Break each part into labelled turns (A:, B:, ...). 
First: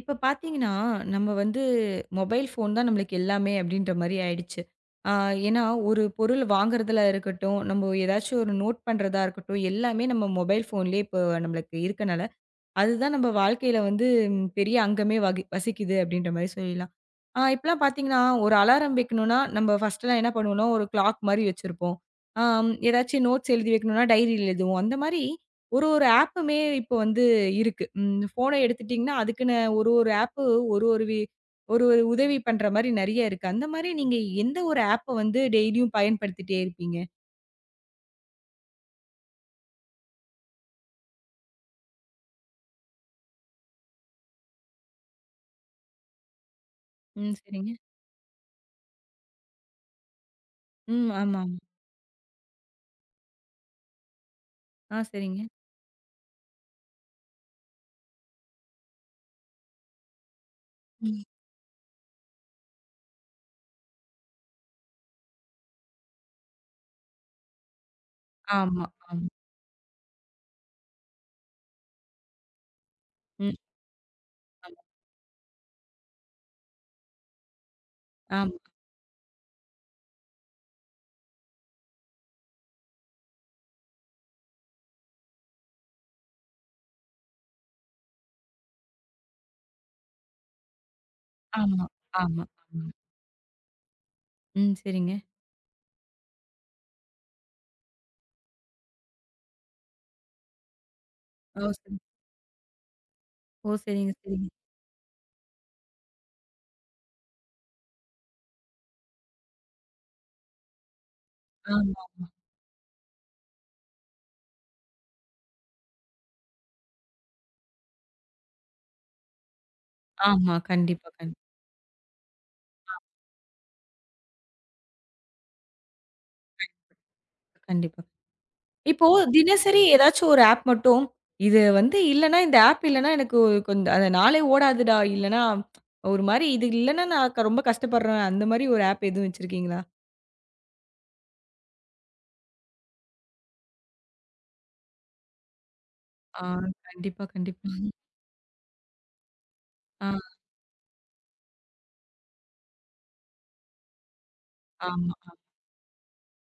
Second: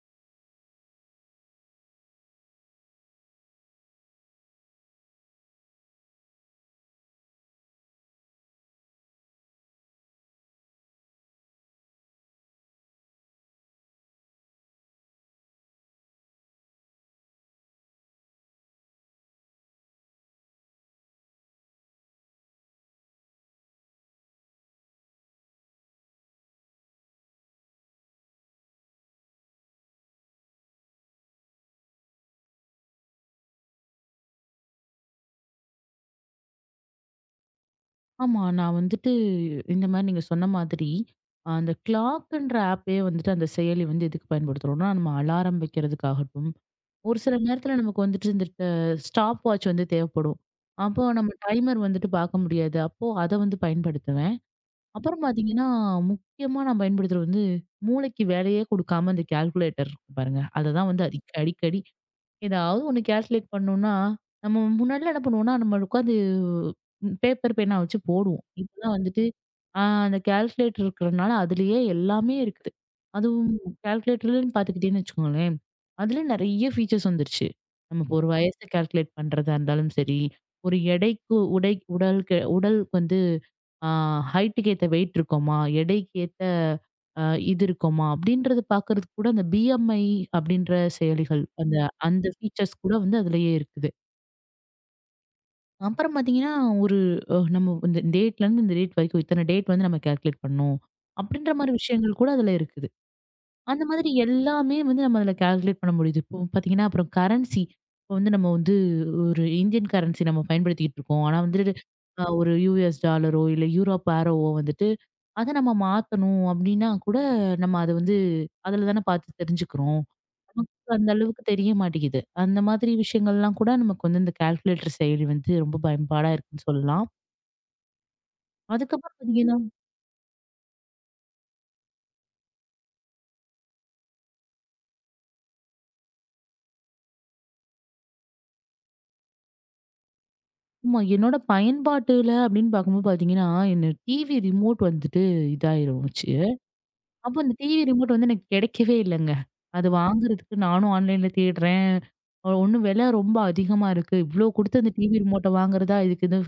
A: இப்ப பார்த்தீங்கன்னா, நம்ம வந்து மொபைல் ஃபோன் தான் நம்மளுக்கு எல்லாமே அப்டின்ற மாரி ஆயிடுச்சு. ஆ ஏன்னா, ஒரு பொருள் வாங்குறதுல இருக்கட்டும், நம்ம ஏதாச்சும் ஒரு நோட் பண்றதா இருக்கட்டும், எல்லாமே நம்ம மொபைல் ஃபோன்லேயே இப்போ நம்மளுக்கு இருக்கனால, அதுதான் நம்ம வாழ்க்கையில வந்து பெரிய அங்கமே வசிக்குது அப்டின்ற மாரி சொல்லலாம். இப்பலாம் பார்த்தீங்கன்னா, ஒரு அலாரம் வைக்கணும்னா, நம்ப ஃபர்ஸ்ட்லாம் என்ன பண்ணுவோம்னா, ஒரு கிளாக் மாரி வச்சிருப்போம். ஆம், ஏதாச்சும் நோட்ஸ் எழுதி வைக்கணும்னா, டைரியில எழுதுவோம். அந்த மாரி ஒரு ஒரு ஆப்புமே இப்போ வந்து இருக்கு. ஃபோன எடுத்துட்டீங்கன்னா, அதுக்குன்னு ஒரு ஒரு ஆப்பு ஒரு ஒரு வி ஒரு ஒரு உதவி பண்ற மாரி நெறைய இருக்கு. அந்த மாரி நீங்க எந்த ஒரு ஆப்ப வந்து டெய்லியும் பயன்படுத்திட்டே இருப்பீங்க?
B: ஆமா. நான் வந்துட்டு இந்த மாரி நீங்க சொன்ன மாதிரி, அந்த கிளாக்குன்ற ஆப்பே வந்துட்டு அந்த செயலி வந்து எதுக்கு பயன்படுத்துறோம்னா, நம்ம அலாரம் வைக்கிறதுக்காகட்டும், ஒரு
A: ம்,
B: சில
A: சரிங்க.
B: நேரத்துல நமக்கு வந்துட்டு இந்த ட ஸ்டாப் வாட்ச் வந்து தேவைப்படும். அப்போ
A: ம்,
B: நம்ம
A: ஆமா.
B: டைமர் வந்துட்டு பார்க்க முடியாது. அப்போ அத வந்து பயன்படுத்துவேன்.
A: ஆமா,
B: அப்புறம்
A: சரிங்க.
B: பார்த்தீங்கன்னா, முக்கியமா நான் பயன்படுத்துறது வந்து, மூளைக்கு வேலையே குடுக்காம அந்த கால்குலேட்டர் இருக்கு பாருங்க. அத தான் வந்து
A: ம்.
B: அடிக்கடி ஏதாவது ஒண்ணு கால்குலேட் பண்ணோம்னா, நம்ம முன்னாடிலாம் என்ன பண்ணுவோம்னா, நம்ம உட்காந்து பேப்பர், பேனா வச்சு போடுவோம்.
A: ஆமா,
B: இப்பலாம்
A: ஆமா.
B: வந்துட்டு அந்த கால்குலேட்டர் இருக்கிறனால அதுலயே எல்லாமே இருக்குது. அதுவும்
A: ம்,
B: கால்குலேட்டர்லன்னு
A: ஆமா,
B: பார்த்துக்கிட்டீங்கன்னு வச்சுக்கோங்களேன், அதுலயே நெறைய ஃபீச்சர்ஸ் வந்துருச்சு. நம்ம இப்போ ஒரு
A: ஆமா,
B: வயச கால்குலேட் பண்றதா இருந்தாலும் சரி, ஒரு எடைக்கு உடை உடலுக்கு உடலுக்கு வந்து ஆ ஹைட்டுக்கு ஏத்த வெயிட் இருக்கோமா? எடைக்கு ஏத்த அ இது இருக்கோமா? அப்படின்றத பார்க்கறதுக்கு கூட அந்த BMI அப்படின்ற செயலிகள் அந்த
A: ஆமா,
B: அந்த
A: ஆமா,
B: ஃபீச்சர்ஸ்
A: ஆமா.
B: கூட வந்து அதிலேயே இருக்குது.
A: ம், சரிங்க.
B: அப்புறம் பார்த்தீங்கன்னா, ஒரு அ நம்ம இந்த டேட்லருந்து இந்த டேட் வரைக்கும் இத்தன டேட் வந்து நம்ம கால்குலேட் பண்ணணும். அப்படின்ற
A: ஓ,
B: மாரி
A: சரி.
B: விஷயங்கள் கூட அதில இருக்குது.
A: ஓ,
B: அந்த மாதிரி
A: சரிங்க, சரிங்க.
B: எல்லாமே வந்து நம்ம அதில கால்குலேட் பண்ண முடியுது. இப்போ பார்த்தீங்கன்னா, அப்புறம் கரன்சி. இப்போ வந்து நம்ம ஒரு இந்தியன் கரன்சி நம்ம பயன்படுத்திக்கிட்டு இருக்கோம். ஆனா வந்துட்டு
A: ஆ.
B: ஒரு யுஎஸ் டாலரோ, இல்ல யூரோப் ஏரோவோ வந்துட்டு அத நம்ம மாத்தணும் அப்படின்னா கூட, நம்ம அத வந்து அதில தானே பார்த்து தெரிஞ்சுக்கிறோம்.
A: ஆமா.
B: நமக்கு
A: கண்டிப்பா,
B: அந்த அளவுக்கு தெரிய மாட்டேங்குது. அந்த மாதிரி விஷயங்கள்லாம் கூட நமக்கு வந்து இந்த கால்குலேட்டர் செயலி வந்து ரொம்ப பயன்பாடா இருக்குன்னு சொல்லலாம்.
A: கண்டிப்பா. இப்போ
B: அதுக்கப்புறம் பார்த்தீங்கன்னா
A: தினசரி ஏதாச்சும் ஒரு ஆப் மட்டும், இது வந்து இல்லன்னா, இந்த ஆப் இல்லன்னா எனக்கு கொஞ்ச அந்த நாளே ஓடாதுடா. இல்லன்னா, ஒரு மாரி இது இல்லன்னா நான் ரொம்ப கஷ்டப்படுறேன். அந்த மாரி ஒரு ஆப் எதுவும் வச்சிருக்கீங்களா?
B: ஆமா, என்னோட பயன்பாட்டுல அப்படின்னு பார்க்கும்போது பார்த்தீங்கன்னா, என்ன டிவி ரிமோட் வந்துட்டு இதாயிருச்சு.
A: ஆ கண்டிப்பா,
B: அப்போ அந்த
A: கண்டிப்பா.
B: டிவி ரிமோட் வந்து எனக்கு கிடைக்கவே இல்லங்க. அது
A: ஆ
B: வாங்குறதுக்கு நானும் ஆன்லைன்ல தேடுறேன். ஒண்ணு விலை ரொம்ப அதிகமா இருக்கு. இவ்ளோ குடுத்து அந்த
A: ஆமா.
B: டிவி ரிமோட்ட வாங்குறதா? இதுக்கு இது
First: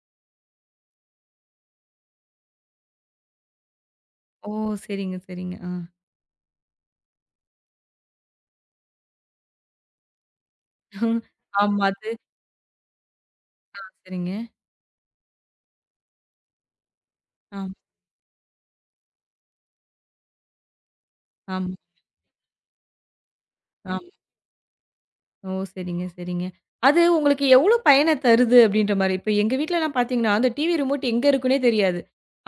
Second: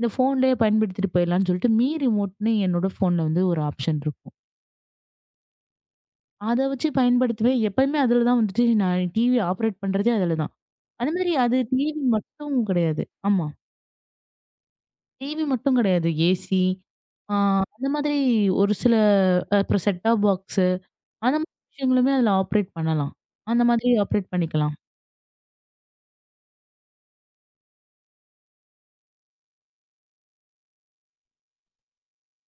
B: இந்த ஃபோன்லயே பயன்படுத்திட்டு போயிடலாம்ன்னு சொல்லிட்டு, மீ ரிமோட்ன்னு என்னோட ஃபோன்ல வந்து ஒரு ஆப்ஷன் இருக்கும்.
A: ஓ, சரிங்க, சரிங்க. ஆ.
B: அத வச்சு பயன்படுத்துவேன். எப்பயுமே அதுல தான் வந்துட்டு நான் டிவி ஆப்பரேட் பண்றதே அதுல தான். அதே மாரி அது
A: ஆமா,
B: டிவி
A: அது
B: மட்டும் கிடையாது. ஆமா.
A: சரிங்க.
B: டிவி மட்டும் கிடையாது. ஏசி, ஆ
A: ஆ
B: அந்த மாதிரி ஒரு சில அப்புறம் செட்டாப் பாக்ஸு அந்த மாதிரி
A: ஆமா.
B: விஷயங்களுமே அதுல ஆப்பரேட் பண்ணலாம். அந்த மாதிரி ஆப்பரேட் பண்ணிக்கலாம்.
A: ஓ, சரிங்க, சரிங்க. அது உங்களுக்கு எவ்ளோ பயன தருது அப்படின்ற மாரி. இப்ப எங்க வீட்லலாம் பார்த்தீங்கன்னா, அந்த டிவி ரிமோட் எங்க இருக்குன்னே தெரியாது.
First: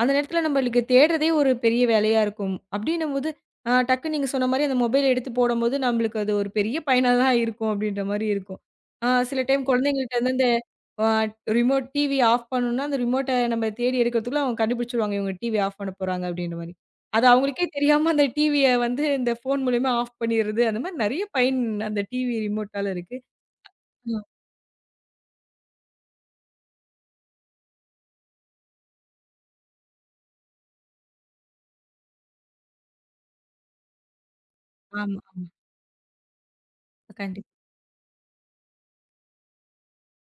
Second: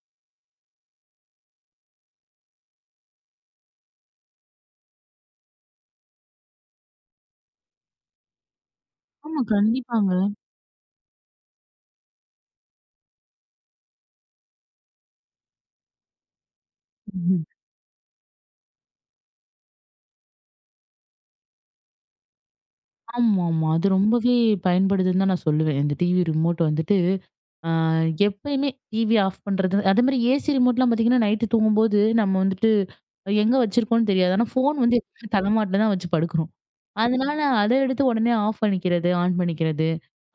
A: அந்த நேரத்துல நம்மளுக்கு தேடுறதே ஒரு பெரிய வேலையா இருக்கும். அப்படின்னும்போது, டக்குன்னு நீங்க சொன்ன மாரி அந்த மொபைல் எடுத்து போடும்போது, நம்மளுக்கு அது ஒரு பெரிய பயனா தான் இருக்கும் அப்படின்ற மாரி இருக்கும். சில
B: ஆமா,
A: டைம் குழந்தைங்கள்ட்ட
B: கண்டிப்பாங்க.
A: வந்து அந்த அ ரிமோட் டிவி ஆஃப் பண்ணணும்னா, அந்த ரிமோட்ட நம்ம தேடி எடுக்கிறதுக்குள்ள அவங்க கண்டுபிடிச்சுருவாங்க, இவங்க டிவி ஆஃப் பண்ண போறாங்க அப்படின்ற மாரி. அது
B: ம்.
A: அவங்களுக்கே தெரியாம அந்த டிவிய வந்து இந்த ஃபோன் மூலியமா ஆஃப் பண்ணிறது. அந்த மாரி நெறைய பயன் அந்த டிவி ரிமோட்டால இருக்கு.
B: ஆமாமா. அது
A: ஆ.
B: ரொம்பவே பயன்படுதுன்னு தான் நான் சொல்லுவேன். இந்த டிவி ரிமோட் வந்துட்டு. ஆ எப்பயுமே டிவி ஆஃப் பண்றது. அதேமாரி ஏசி ரிமோட்லாம் பார்த்தீங்கன்னா, நைட்டு தூங்கும்போது நம்ம வந்துட்டு எங்க வச்சிருக்கோம்னு தெரியாது. ஆனா ஃபோன் வந்து
A: ஆமா,
B: எப்பவுமே
A: ஆமா.
B: தலைமாட்டுல தான் வச்சு படுக்குறோம். அதனால
A: கண்டிப்பா.
B: அத எடுத்து உடனே ஆஃப் பண்ணிக்கிறது, ஆன் பண்ணிக்கிறது.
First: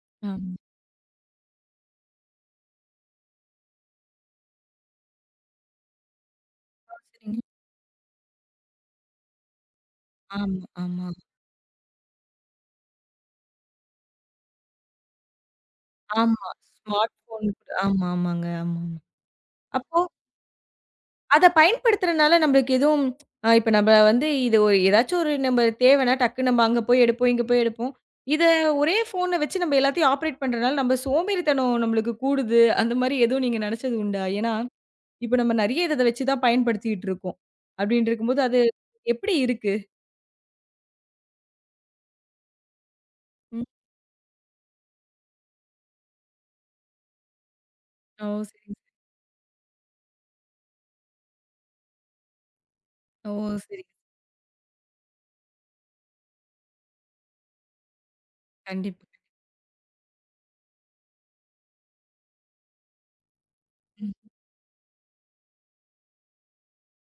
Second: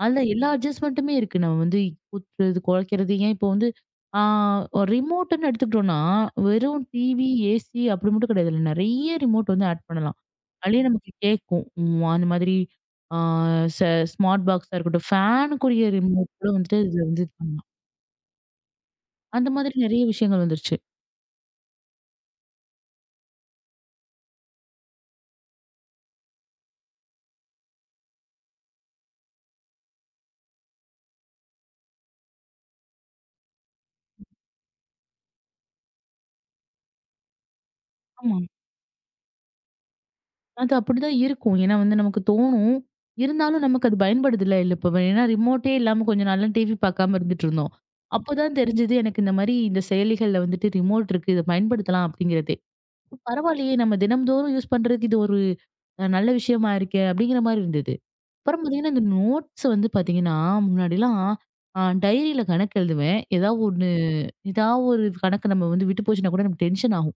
B: அதுல எல்லா
A: ஆமா.
B: அட்ஜஸ்ட்மென்ட்டுமே இருக்கு. நம்ம வந்து குத்துறது, குலைக்கிறது ஏன் இப்போ வந்து ஆ ஒரு ரிமோட்டுன்னு எடுத்துக்கிட்டோம்னா, வெறும் டிவி,
A: சரிங்க.
B: ஏசி அப்படி மட்டும் கிடையாது. இதுல நெறைய ரிமோட் வந்து ஆட் பண்ணலாம்.
A: ஆமா,
B: அதுலயே
A: ஆமா.
B: நமக்கு கேட்கும். அந்த மாதிரி ஆ ச ஸ்மார்ட் பாக்ஸா இருக்கட்டும், ஃபேனுக்குரிய ரிமோட்
A: ஆமா.
B: கூட
A: ம்.
B: வந்துட்டு இதுல
A: ஸ்மார்ட்
B: வந்து இது
A: ஃபோன்
B: பண்ணலாம்.
A: கூட ஆமா, ஆமாங்க. ஆமா, ஆமா.
B: அந்த மாதிரி
A: அப்போ
B: நெறைய விஷயங்கள் வந்துருச்சு.
A: அத பயன்படுத்துறனால நம்மளுக்கு எதுவும் இப்ப நம்ம வந்து இது ஒரு ஏதாச்சும் ஒரு நம்ம தேவைன்னா டக்குனு நம்ம அங்க போய் எடுப்போம், இங்க போய் எடுப்போம். இத ஒரே ஃபோன வச்சு நம்ம எல்லாத்தையும் ஆப்பரேட் பண்றனால நம்ம சோம்பேறித்தனம் நம்மளுக்கு கூடுது. அந்த மாரி எதுவும் நீங்க நெனச்சது உண்டா? ஏன்னா இப்ப நம்ம நெறைய இத வச்சு தான் பயன்படுத்திட்டு இருக்கோம். அப்டின்னு
B: ஆமா.
A: இருக்கும்போது, அது எப்படி இருக்கு?
B: அது அப்படிதான் இருக்கும். ஏன்னா வந்து நமக்கு தோணும்.
A: ம்.
B: இருந்தாலும் நமக்கு அது பயன்படுதுல்ல. இல்ல இல்ல இப்ப ஏன்னா ரிமோட்டே இல்லாம கொஞ்ச நாள்லாம் டிவி பார்க்காம இருந்துட்டு இருந்தோம்.
A: ஓ,
B: அப்போதான்
A: சரிங்க.
B: தெரிஞ்சது எனக்கு இந்த மாரி இந்த செயலிகள்ல வந்துட்டு ரிமோட் இருக்கு. இத பயன்படுத்தலாம் அப்படிங்கிறதே.
A: ஓ,
B: பரவாயில்லையே
A: சரிங்க.
B: நம்ம தினம்தோறும் யூஸ் பண்றதுக்கு இது ஒரு நல்ல விஷயமா இருக்கே அப்படிங்கிற மாரி இருந்தது. அப்புறம் பார்த்தீங்கன்னா, இந்த
A: கண்டிப்பா.
B: நோட்ஸ் வந்து பார்த்தீங்கன்னா, முன்னாடிலாம் டைரியில கணக்கு எழுதுவேன். ஏதாவது ஒண்ணு
A: ம்.
B: ஏதாவது ஒரு கணக்கு நம்ம வந்து விட்டு போச்சுன்னா கூட நமக்கு டென்ஷன் ஆகும்.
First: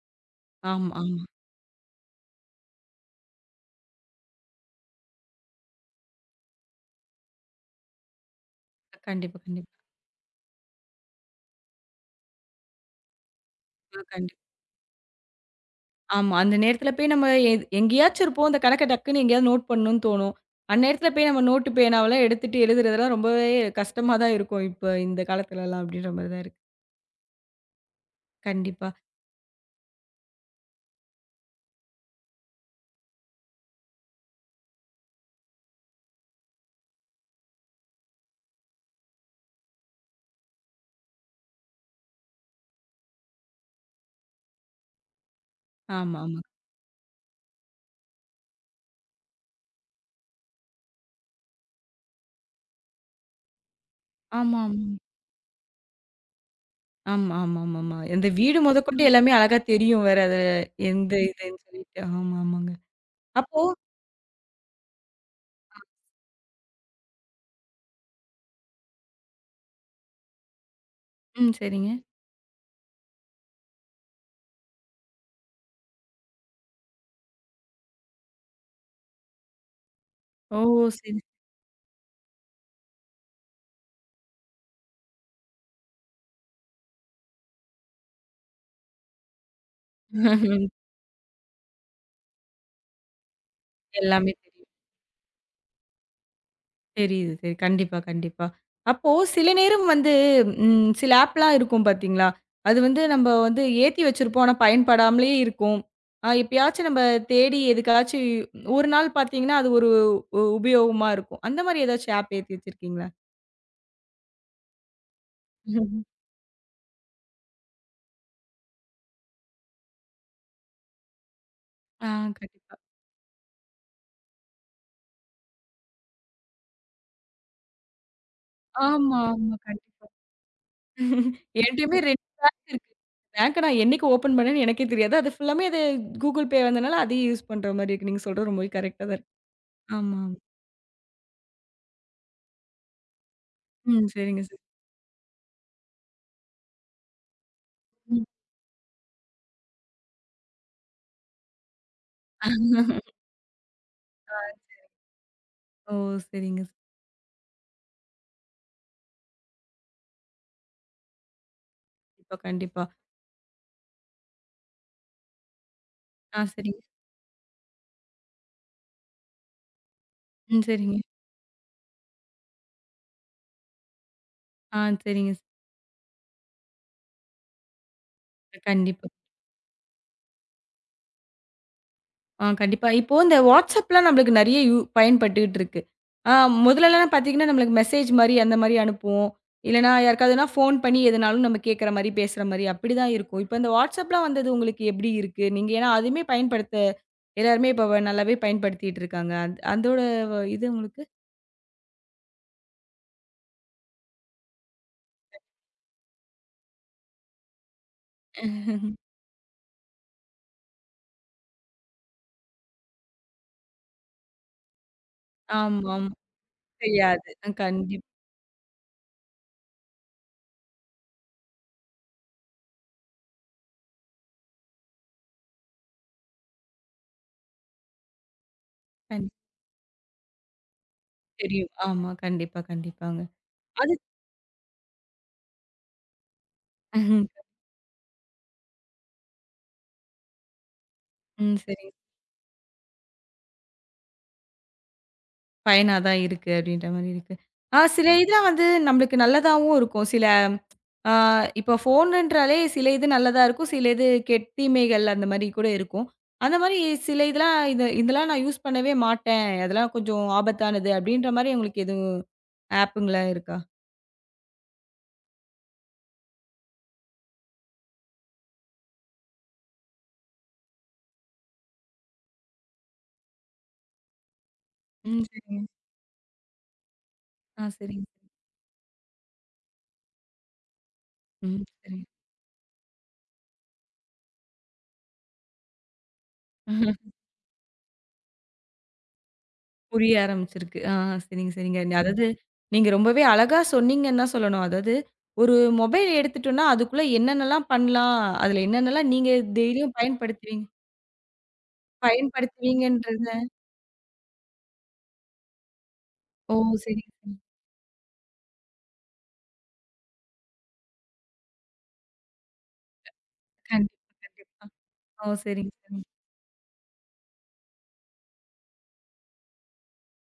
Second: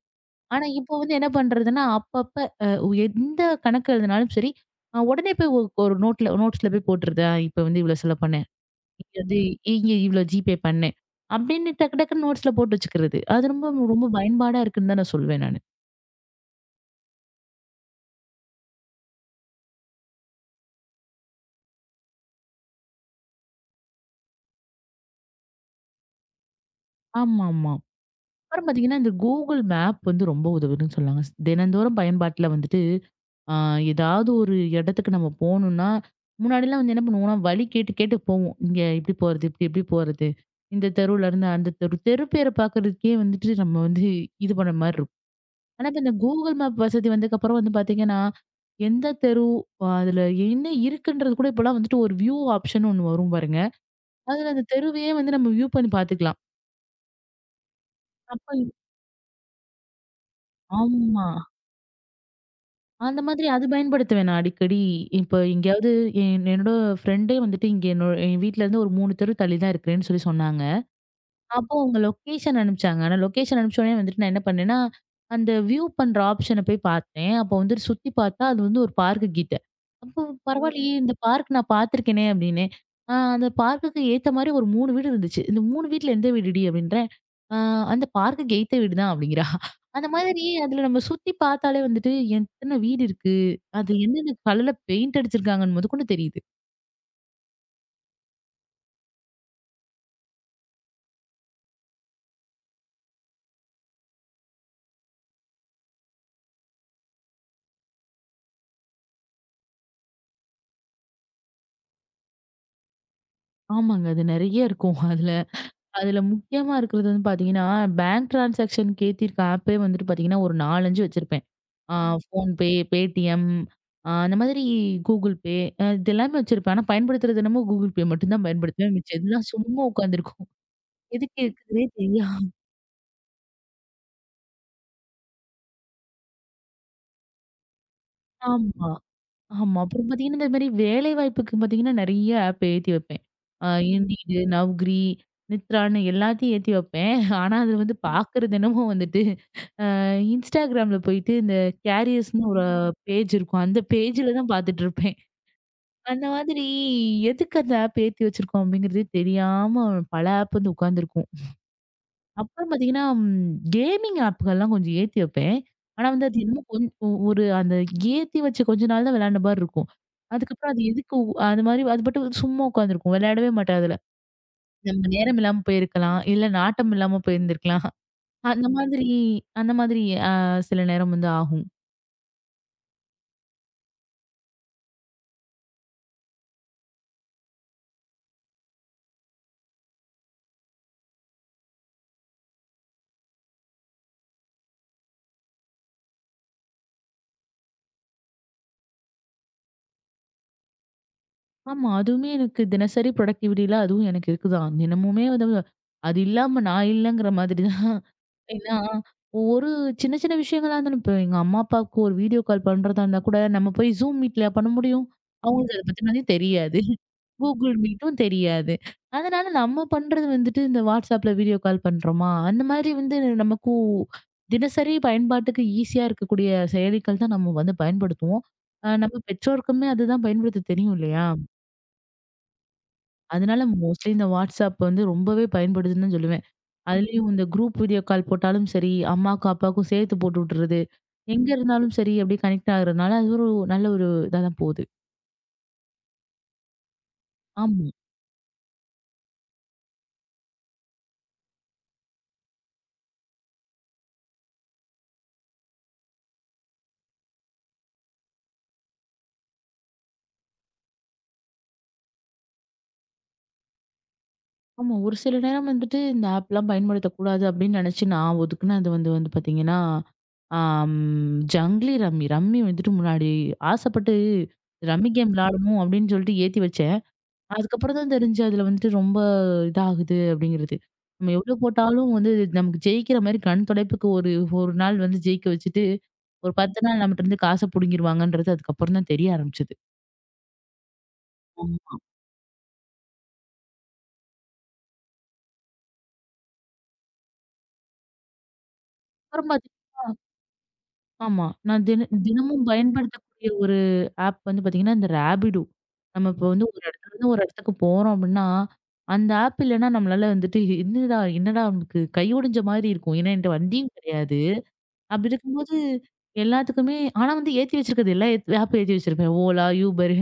B: ஆனா,
A: ஆமா,
B: இப்போ வந்து
A: ஆமா.
B: என்ன பண்றதுன்னா, அப்பப்ப அ எந்த கணக்கு எழுதுனாலும் சரி, உடனே போய் ஒரு நோட்ல நோட்ஸ்ல போய் போட்டுறது. இப்ப வந்து இவ்வளோ செலவு பண்ணேன். இங்க வந்து
A: கண்டிப்பா, கண்டிப்பா.
B: இங்க இவ்வளோ ஜிபே பண்ணேன். அப்படின்னு டக்கு டக்குன்னு நோட்ஸ்ல போட்டு வச்சுக்கிறது. அது ரொம்ப ரொம்ப
A: கண்டிப்பா.
B: பயன்பாடா இருக்குன்னு தான் நான் சொல்வேன் நானு.
A: ஆமா. அந்த நேரத்துல போய் நம்ம எங்கேயாச்சும் இருப்போம். அந்த கணக்க டக்குன்னு எங்கேயாவது நோட் பண்ணணும்னு தோணும். அந்நேரத்துல போய் நம்ம நோட்டு பேனாவெல்லாம் எடுத்துட்டு எழுதுறதெல்லாம் ரொம்பவே கஷ்டமா தான் இருக்கும். இப்ப இந்த காலத்துலலாம் அப்டின்ற மாரி தான் இருக்கு.
B: ஆமாமா. அப்புறம்
A: கண்டிப்பா.
B: பார்த்தீங்கன்னா, இந்த Google மேப் வந்து ரொம்ப உதவுதுன்னு சொல்லாங்க. தினந்தோறும் பயன்பாட்டுல வந்துட்டு ஆ ஏதாவது ஒரு இடத்துக்கு நம்ம போணும்னா, முன்னாடிலாம் வந்து என்ன பண்ணுவோம்னா, வழி கேட்டு கேட்டு போவோம். இங்க எப்படி போறது? இப்படி எப்படி போறது? இந்த தெருவுல இருந்து அந்த தெரு, தெரு பேர பார்க்கறதுக்கே வந்துட்டு நம்ம வந்து இது பண்ண மாரி இருக்கும். ஆனா, இப்ப இந்த
A: ஆமாமா.
B: Google மேப் வசதி வந்ததுக்கப்புறம் வந்து பார்த்தீங்கன்னா, எந்த தெரு, அதுல என்ன இருக்குன்றது கூட இப்பலாம் வந்துட்டு ஒரு வியூ ஆப்ஷன் ஒண்ணு வரும் பாருங்க. அதுல அந்த
A: ஆமாமா.
B: தெருவையே வந்து நம்ம வியூ பண்ணி பார்த்துக்கலாம்.
A: ஆமா, ஆமா. ஆமா, ஆமாமாமா. இந்த
B: அப்ப
A: வீடு மொதக்கொண்டு எல்லாமே அழகா தெரியும் வேற. அது எந்த
B: ஆமா.
A: இதுன்னு சொல்லிட்டு. ஆமா, ஆமாங்க.
B: அந்த மாதிரி
A: அப்போ
B: அது பயன்படுத்துவேன் நான் அடிக்கடி. இப்ப எங்கேயாவது என்னோட ஃப்ரெண்டே வந்துட்டு இங்க என் வீட்ல இருந்து ஒரு 3 தெரு தள்ளி தான் இருக்கிறேன்னு சொன்னாங்க.
A: ம்,
B: அப்போ
A: சரிங்க.
B: அவங்க லொகேஷன் அனுப்பிச்சாங்க. ஆனா லொகேஷன் அனுப்பிச்ச உடனே வந்துட்டு நான் என்ன பண்ணேன்னா, அந்த வியூ பண்ற ஆப்ஷன போய் பார்த்தேன். அப்போ வந்துட்டு சுத்தி பார்த்தா அது வந்து ஒரு பார்க்கு கிட்ட. அப்போ ம்.
A: ஓ,
B: பரவாயில்லையே!
A: சரி.
B: இந்த பார்க் நான் பார்த்துருக்கேனே! அப்டின்னேன். அந்த பார்க்குக்கு ஏத்த மாரி ஒரு 3 வீடு இருந்துச்சு. இந்த 3 வீட்ல எந்த வீடுடி? அப்டின்ற ஆ அந்த பார்க்க கெய்த்த வீடு தான் அப்படிங்கிறா. அந்த மாதிரி அதுல நம்ம சுத்தி பார்த்தாலே வந்துட்டு எத்தன வீடு இருக்கு? அது
A: எல்லாமே
B: என்னென்ன
A: தெரியும்.
B: கலர்ல பெயிண்ட் அடிச்சிருக்காங்கன்னு முதற்கொண்டு தெரியுது.
A: தெரியுது. சரி. கண்டிப்பா, கண்டிப்பா. அப்போ சில நேரம் வந்து சில ஆப்லாம் இருக்கும் பார்த்தீங்களா? அது வந்து நம்ம வந்து ஏத்தி வச்சிருப்போம். ஆனா பயன்படாமலே இருக்கும். எப்பயாச்சும் நம்ம தேடி எதுக்காச்சும் ஒரு நாள் பார்த்தீங்கன்னா, அது ஒரு உபயோகமா இருக்கும். அந்த மாரி ஏதாச்சும் ஆப் ஏத்தி வச்சிருக்கீங்களா?
B: ஆமாங்க. அது நெறைய இருக்கும் அதுல. அதுல முக்கியமா இருக்கிறது வந்து பார்த்தீங்கன்னா, பேங்க் டிரான்சாக்ஷனுக்கு ஏத்தியிருக்க ஆப்பே வந்துட்டு பார்த்தீங்கன்னா, ஒரு 4, 5 வச்சிருப்பேன். ஆ
A: ஆ
B: ஃபோன்பே,
A: கண்டிப்பா.
B: பேடிஎம் அந்த மாதிரி கூகுள் பே இது எல்லாமே வச்சிருப்பேன். ஆனா பயன்படுத்துறது என்னமோ கூகுள் பே மட்டும் தான் பயன்படுத்துவேன்.
A: ஆமா,
B: மிச்சம் எல்லாம்
A: ஆமா.
B: சும்மா
A: கண்டிப்பா.
B: உட்காந்துருக்கும். எதுக்கு இருக்குதுன்னே
A: என்ட்டயுமே இருக்கு.
B: தெரியா
A: பேங்க்க நான் என்னைக்கு ஓப்பன் பண்ணேன்னு எனக்கே தெரியாது. அது ஃபுல்லாமே அது Google Pay வந்தனால அதையே யூஸ் பண்ற மாரி இருக்கு. நீங்க சொல்றது ரொம்பவே
B: ஆமா.
A: கரெக்ட்டா தான் இருக்கு.
B: ஆமா. அப்புறம்
A: ஆமா.
B: பார்த்தீங்கன்னா, இந்த மாரி வேலைவாய்ப்புக்கு பார்த்தீங்கன்னா, நெறைய ஆப் ஏத்தி வைப்பேன்.
A: ம்,
B: Indeed,
A: சரிங்க சார்.
B: Naukri, Myntraன்னு எல்லாத்தையும் ஏத்தி வைப்பேன். ஆனா, அது வந்து
A: ம்.
B: பார்க்குறது என்னமோ வந்துட்டு, அ Instagramல போயிட்டு இந்த கேரியர்ஸ்ன்னு ஒரு பேஜ் இருக்கும். அந்த பேஜ்ல
A: ஆ.
B: தான் பார்த்துட்டுருப்பேன்.
A: ஓ,
B: அந்த
A: சரிங்க
B: மாதிரி
A: சார்.
B: எதுக்கு அந்த ஆப் ஏத்தி வச்சிருக்கோம்? அப்படிங்கிறதே தெரியாம பல ஆப் வந்து உட்காந்துருக்கும்.
A: கண்டிப்பா,
B: அப்புறம்
A: கண்டிப்பா.
B: பார்த்தீங்கன்னா, கேமிங் ஆப்புகள்லாம் கொஞ்சம் ஏத்தி வைப்பேன். ஆனா வந்து அது என்னமோ
A: சரிங்க.
B: கொஞ் ஒரு அந்த ஏத்தி வச்ச கொஞ்ச நாள் தான் விளையாண்ட மாரி இருக்கும்.
A: ம்,
B: அதுக்கப்புறம் அது
A: சரிங்க.
B: அது மாரி அது பாட்டுக்கு சும்மா உட்காந்துருக்கும். விளையாடவே மாட்டேன் அதுல. நம்ம
A: சரிங்க
B: நேரம்
A: சார்.
B: இல்லாம போயிருக்கலாம். இல்ல நாட்டம் இல்லாம போயிருந்திருக்கலாம். அந்த மாதிரி
A: கண்டிப்பா.
B: அந்த மாதிரி அ சில நேரம் வந்து ஆகும்.
A: கண்டிப்பா. இப்போ இந்த WhatsAppலாம் நம்மளுக்கு நெறைய பயன்பட்டுட்டு இருக்கு. ஆ முதல்லலாம் பார்த்தீங்கன்னா, நம்மளுக்கு மெசேஜ் மாரி அந்த மாரி அனுப்புவோம். இல்லன்னா யாருக்காவதுனா ஃபோன் பண்ணி எதுனாலும் நம்ம கேட்கற மாரி, பேசுற மாரி அப்படிதான் இருக்கும். இப்ப இந்த WhatsAppலாம் வந்தது உங்களுக்கு எப்படி இருக்கு? நீங்க ஏன்னா அதுவுமே பயன்படுத்த எல்லாருமே இப்ப நல்லாவே பயன்படுத்திட்டு இருக்காங்க. அதோட இது உங்களுக்கு?
B: ஆமா, அதுவுமே எனக்கு தினசரி ப்ரொடக்டிவிட்டில அதுவும் எனக்கு இருக்குதான். தினமுமே வந்து அது இல்லாம நான் இல்லங்கிற மாதிரி தான். ஏன்னா, ஒரு சின்ன சின்ன விஷயங்களா இருந்தாலும், இப்ப எங்க அம்மா, அப்பாவுக்கு ஒரு வீடியோ கால் பண்றதா இருந்தா கூட, நம்ம போய் Zoom Meetலயா பண்ண முடியும்? அவங்களுக்கு அத
A: ஆமாம்.
B: பத்தினதே தெரியாது.
A: தெரியாது.
B: Google Meetடும் தெரியாது. அதனால நம்ம பண்றது வந்துட்டு, இந்த WhatsAppல வீடியோ கால் பண்றோமா? அந்த மாதிரி வந்து நமக்கு தினசரி பயன்பாட்டுக்கு ஈஸியா இருக்கக்கூடிய செயலிகள் தான் நம்ம வந்து பயன்படுத்துவோம். நம்ம
A: கண்
B: பெற்றோருக்குமே அதுதான் பயன்படுத்த தெரியும் இல்லையா?
A: தெரியும். ஆமா. கண்டிப்பா, கண்டிப்பாங்க.
B: அதனால
A: அது
B: மோஸ்ட்லி இந்த WhatsApp வந்து ரொம்பவே பயன்படுதுன்னு தான் சொல்லுவேன்.
A: ம்ஹும்.
B: அதுலயும் இந்த குரூப் வீடியோ கால் போட்டாலும் சரி, அம்மாக்கும், அப்பாவுக்கும் சேர்த்து போட்டு விட்டுறது. எங்க
A: ம், சரிங்க.
B: இருந்தாலும் சரி அப்படியே கனெக்ட் ஆகுறதுனால, அது ஒரு நல்ல ஒரு இதா தான் போகுது.
A: பயனா தான் இருக்கு அப்படின்ற மாரி இருக்கு.
B: ஆமா.
A: சில இதெல்லாம் வந்து நம்மளுக்கு நல்லதாவும் இருக்கும். சில ஆ இப்ப ஃபோனுன்றாலே சில இது நல்லதா இருக்கும். சில இது தீமைகள் அந்த மாரி கூட இருக்கும். அந்த மாரி சில இதெல்லாம் இது இதெல்லாம் நான் யூஸ் பண்ணவே மாட்டேன். அதெல்லாம் கொஞ்சம் ஆபத்தானது அப்படின்ற மாரி உங்களுக்கு எதுவும் ஆப்புங்களா இருக்கா?
B: ஆமா. ஒரு சில நேரம் வந்துட்டு இந்த ஆப்லாம் பயன்படுத்தக்கூடாது அப்படின்னு நினைச்சு நான் ஒதுக்குனது வந்து வந்து பார்த்தீங்கன்னா, ஆம் ஜங்லி ரம்மி. ரம்மி வந்துட்டு முன்னாடி ஆசைப்பட்டு ரம்மி
A: ம்,
B: கேம்
A: சரிங்க.
B: விளையாடணும் அப்படின்னு சொல்லிட்டு ஏத்தி வச்சேன். அதுக்கப்புறம்
A: சரிங்க.
B: தான் தெரிஞ்சு அதுல வந்துட்டு ரொம்ப இதாகுது அப்படிங்கிறது. நம்ம எவ்வளோ
A: ம், சரிங்க.
B: போட்டாலும் வந்து நமக்கு ஜெயிக்கிற மாரி கண் தொடைப்புக்கு ஒரு ஒரு நாள் வந்து ஜெயிக்க வச்சுட்டு ஒரு 10 நாள் நம்மட்டருந்து காச புடுங்கிருவாங்கன்றது அதுக்கப்புறம் தான் தெரிய ஆரம்பிச்சது.
A: புரிய ஆரம்பிச்சிருக்கு. சரிங்க, சரிங்க.
B: ஆமா.
A: அதாவது நீங்க ரொம்பவே அழகா சொன்னீங்கன்னு தான் சொல்லணும். அதாவது ஒரு மொபைல் எடுத்துட்டோம்னா, அதுக்குள்ள என்னென்னலாம் பண்ணலாம்? அதுல என்னென்னலாம் நீங்க
B: அப்புறம் பாத்தீங்
A: டெய்லியும் பயன்படுத்துவீங்க
B: ஆமா. நான் தினமும்
A: பயன்படுத்துவீங்கன்றத
B: பயன்படுத்தக்கூடிய ஒரு ஆப் வந்து பாத்தீங்கன்னா, இந்த ராபிடோ. நம்ம இப்போ
A: ஓ,
B: வந்து ஒரு
A: சரிங்க,
B: இடத்துலருந்து
A: சரிங்க.
B: ஒரு இடத்துக்கு போறோம் அப்டின்னா, அந்த ஆப் இல்லன்னா நம்மளால வந்துட்டு என்னடா என்னடா நமக்கு கை ஒடஞ்ச மாரி இருக்கும். ஏன்னா என்ட்ட வண்டியும்
A: கண்டிப்பா,
B: கிடையாது.
A: கண்டிப்பா.
B: அப்படி
A: ஓ, சரிங்க,
B: இருக்கும்போது
A: சரிங்க.
B: எல்லாத்துக்குமே ஆனா வந்து ஏத்தி வச்சிருக்கிறது எல்லா ஆப் ஏத்தி வச்சிருப்பேன். ஓலா, யூபர்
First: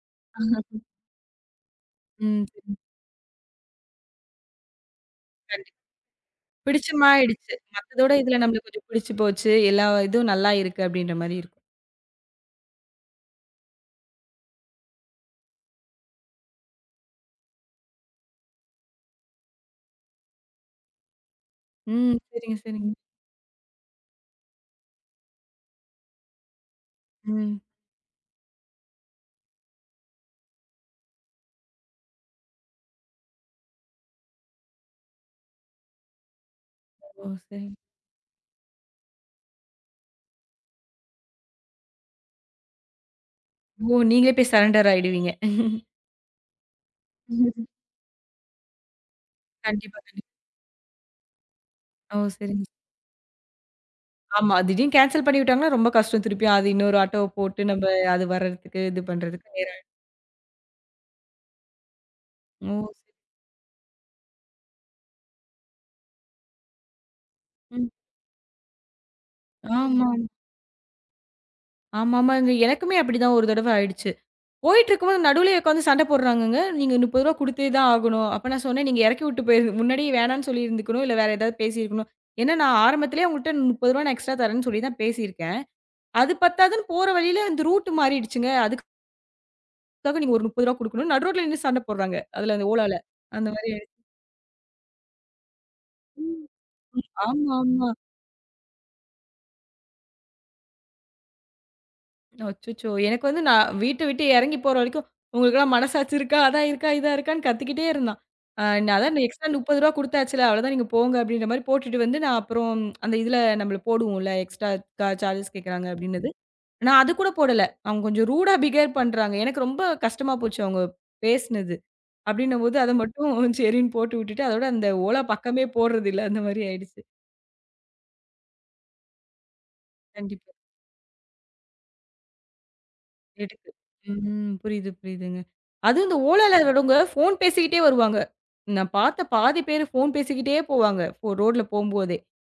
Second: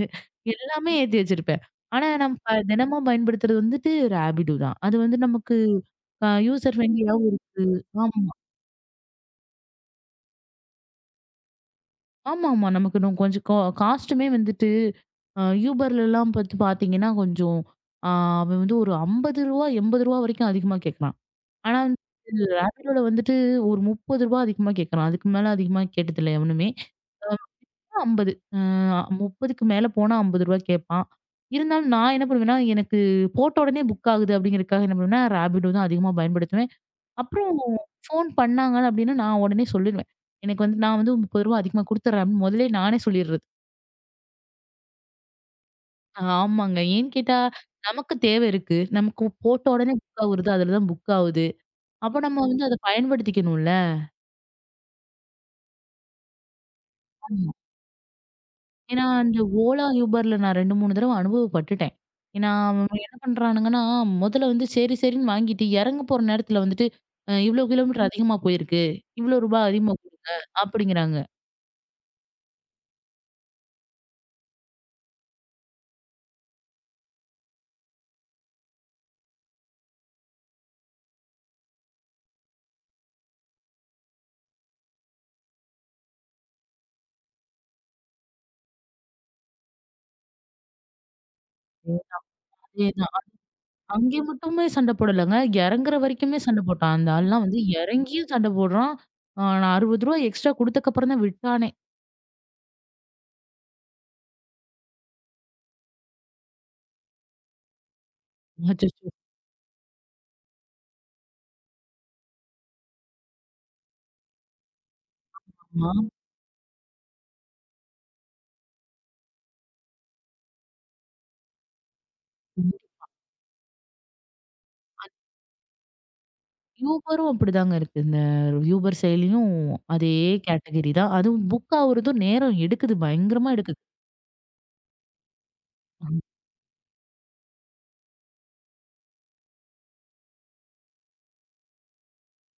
B: எல்லாமே ஏத்தி வச்சிருப்பேன். ஆனா நம்ம
A: ம், சரிங்க.
B: தினமும் பயன்படுத்துறது வந்துட்டு ராபிடோ தான். அது வந்து நமக்கு
A: கண்டிப்பா.
B: யூசர் ஃப்ரெண்ட்லியாவும்
A: பிடிச்சமாயிடுச்சு. மத்ததோட
B: ஆமா.
A: இதுல நம்மளுக்கு கொஞ்சம் பிடிச்சு போச்சு. எல்லா இதுவும் நல்லா இருக்கு அப்படின்ற மாரி இருக்கும்.
B: ஆமாமா. நமக்கு இன்னும் கொஞ்சம் காஸ்ட்டுமே வந்துட்டு யூபர்லலாம் பாத்தீங்கன்னா, கொஞ்சம் அ அவன் வந்து ஒரு ரூ. 50 ரூ. 80 வரைக்கும் அதிகமா கேட்கறான். ஆனா
A: ம்,
B: வந்து
A: சரிங்க, சரிங்க.
B: ராபிடோல வந்துட்டு ஒரு ரூ. 30 அதிகமா கேட்கறான். அதுக்கு மேல அதிகமா கேட்டதில்ல எவனுமே.
A: ம்.
B: 50. 30க்கு மேல போனா ரூ. 50 கேட்பான். இருந்தாலும் நான் என்ன பண்ணுவேன்னா, எனக்கு போட்ட உடனே புக் ஆகுது அப்படிங்கிறதுக்காக என்ன பண்ணுவேன்னா, ரேபிடோ தான் அதிகமா பயன்படுத்துவேன்.
A: ஓ,
B: அப்புறம்
A: சரிங்க.
B: ஃபோன் பண்ணாங்க அப்படின்னா, நான் உடனே சொல்லிருவேன். எனக்கு வந்து நான் வந்து ரூ. 30 அதிகமா குடுத்துடுறேன் அப்படின்னு முதல்லயே நானே சொல்லிடுறது.
A: ஓ, நீங்களே போய் சரண்டர் ஆயிடுவீங்க.
B: ஆமாங்க. ஏன்னு கேட்டா, நமக்கு தேவை இருக்கு. நமக்கு போட்ட உடனே
A: கண்டிப்பா,
B: புக்
A: கண்டிப்பா.
B: ஆகுறது, அதுல தான் புக் ஆகுது.
A: ஓ,
B: அப்ப நம்ம
A: சரிங்க.
B: வந்து அத பயன்படுத்திக்கணும்ல.
A: ஆமா. திடீர்னு கேன்சல் பண்ணி விட்டாங்கன்னா, ரொம்ப கஷ்டம். திருப்பியும் அது இன்னொரு ஆட்டோவ போட்டு நம்ம அது வர்றதுக்கு, இது
B: ஏன்னா, அந்த
A: பண்றதுக்கு நேரம்
B: ஓலா,
A: ஆயிடும்.
B: யூபர்ல நான் 2, 3 தடவ அனுபவப்பட்டுட்டேன். ஏன்னா,
A: ஓ,
B: அவங்க
A: சரி.
B: என்ன பண்றானுங்கன்னா, முதல்ல வந்து சரி, சரின்னு வாங்கிட்டு இறங்க போற நேரத்துல வந்துட்டு, இவ்ளோ
A: ம்.
B: கிலோமீட்டர் அதிகமா போயிருக்கு. இவ்ளோ ரூபா அதிகமா
A: ஆமா.
B: கொடுங்க அப்படிங்கிறாங்க.
A: ஆமாமாங்க. எனக்குமே அப்படிதான் ஒரு தடவ ஆயிடுச்சு. போயிட்டுருக்கும்போது நடுவுலயே உட்காந்து சண்டை போடுறாங்கங்க. "நீங்க ரூ. 30 குடுத்தே தான் ஆகணும்." அப்ப நான் சொன்னேன், "நீங்க இறக்கி விட்டு போயிரு முன்னாடியே வேணான்னு சொல்லியிருந்துக்கணும். இல்ல வேற ஏதாவது பேசியிருக்கணும். ஏன்னா நான் ஆரம்பத்திலேயே உங்கள்ட்ட ரூ. 30 நான் எக்ஸ்ட்ரா தரேன்னு சொல்லி தான் பேசியிருக்கேன். அது பத்தாதுன்னு போற வழியில அந்த ரூட் மாறிடுச்சுங்க. அதுக்காக நீங்க ஒரு ரூ. 30 குடுக்கணும்." நடு ரோட்ல நின்னு சண்டை
B: ம்.
A: போடுறாங்க. அதுல அந்த ஓலால.
B: அதேதான்.
A: அந்த மாரி
B: அங்கே மட்டுமே சண்டை போடலங்க. இறங்குற வரைக்குமே சண்டை போட்டான்.
A: ம்.
B: அந்த ஆள்லாம்
A: ஆமா,
B: வந்து
A: ஆமா.
B: இறங்கியும் சண்டை போடுறான். நான் ரூ. 60 எக்ஸ்ட்ரா குடுத்தக்கப்புறம் தான் விட்டானே.
A: அச்சச்சோ! எனக்கு வந்து நான் வீட்ட விட்டு இறங்கி போற வரைக்கும், "உங்களுக்கெல்லாம் மனசாட்சி இருக்கா? அதான் இருக்கா? இதா இருக்கான்னு?" கத்திக்கிட்டே இருந்தான். நான்
B: அச்சச்சோ!
A: அதான் எக்ஸ்ட்ரா ரூ. 30 குடுத்தாச்சுல, அவ்வளோதான் நீங்க போங்க அப்படின்ற மாரி போட்டுட்டு வந்து, நான் அப்புறம் அந்த இதுல நம்மள போடுவோம்ல, எக்ஸ்ட்ரா சார்ஜஸ் கேட்கறாங்க
B: ஆமா.
A: அப்படின்னது. நான் அது கூட போடல. அவங்க கொஞ்சம் ரூடா பிஹேவ் பண்றாங்க. எனக்கு ரொம்ப கஷ்டமா போச்சு அவங்க பேசினது. அப்படின்னும்போது, அத மட்டும் சரின்னு போட்டு விட்டுட்டு, அதோட அந்த ஓலா பக்கமே போடுறதில்ல. அந்த மாரி ஆயிடுச்சு.
B: யூபரும் அப்படிதாங்க இருக்கு. இந்த யூபர் செயலியும் அதே
A: கண்டிப்பா.
B: கேட்டகரி தான். அதுவும் புக் ஆவுறதும் நேரம் எடுக்குது. பயங்கரமா
A: எடுக்கு.
B: எடுக்குது.
A: ம். புரியுது, புரியுதுங்க. அதுவும்
B: ஆ,
A: இந்த ஓலால வரவங்க ஃபோன் பேசிக்கிட்டே வருவாங்க. நான் பார்த்த பாதி பேரு ஃபோன் பேசிக்கிட்டே போவாங்க. இப்போ ரோட்ல போம்போதே.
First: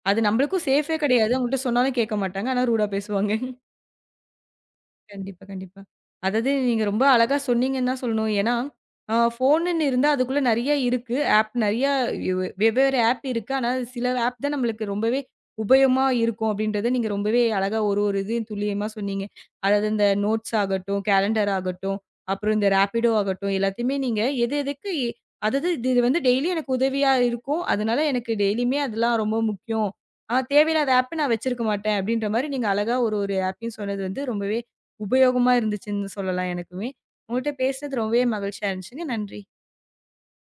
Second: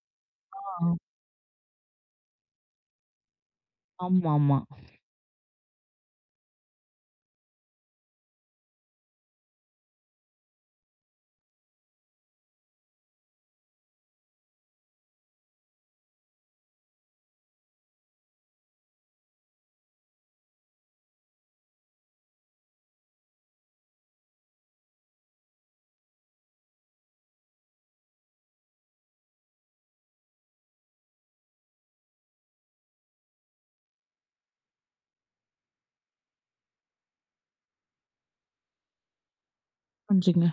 A: அது நம்மளுக்கும் சேஃபே கிடையாது. அவங்கள்ட்ட சொன்னாலும் கேட்க மாட்டாங்க. ஆனா ரூடா பேசுவாங்க.
B: ஆமா, ஆமா.
A: கண்டிப்பா, கண்டிப்பா. அதாவது நீங்க ரொம்ப அழகா சொன்னீங்கன்னு தான் சொல்லணும். ஏன்னா, ஃபோனுன்னு இருந்தா அதுக்குள்ள நெறைய இருக்கு. ஆப் நெறைய வெவ்வேறு ஆப் இருக்கு. ஆனா, அது சில ஆப் தான் நம்மளுக்கு ரொம்பவே உபயோகமா இருக்கும் அப்படின்றத நீங்க ரொம்பவே அழகா ஒரு ஒரு இதையும் துல்லியமா சொன்னீங்க. அதாவது இந்த நோட்ஸ் ஆகட்டும், கேலண்டர் ஆகட்டும், அப்புறம் இந்த ரேப்பிடோ ஆகட்டும், எல்லாத்தையுமே நீங்க எது எதுக்கு அதாவது இது இது வந்து டெய்லி எனக்கு உதவியா இருக்கும். அதனால எனக்கு டெய்லியுமே அதெல்லாம் ரொம்ப முக்கியம். தேவையில்லாத ஆப் நான் வச்சிருக்க மாட்டேன் அப்படின்ற மாரி நீங்க அழகா ஒரு ஒரு ஆப்பையும் சொன்னது வந்து ரொம்பவே உபயோகமா இருந்துச்சுன்னு சொல்லலாம் எனக்குமே. உங்கள்ட்ட பேசினது ரொம்பவே மகிழ்ச்சியா இருந்துச்சுங்க. நன்றி.
B: பண்றீங்க?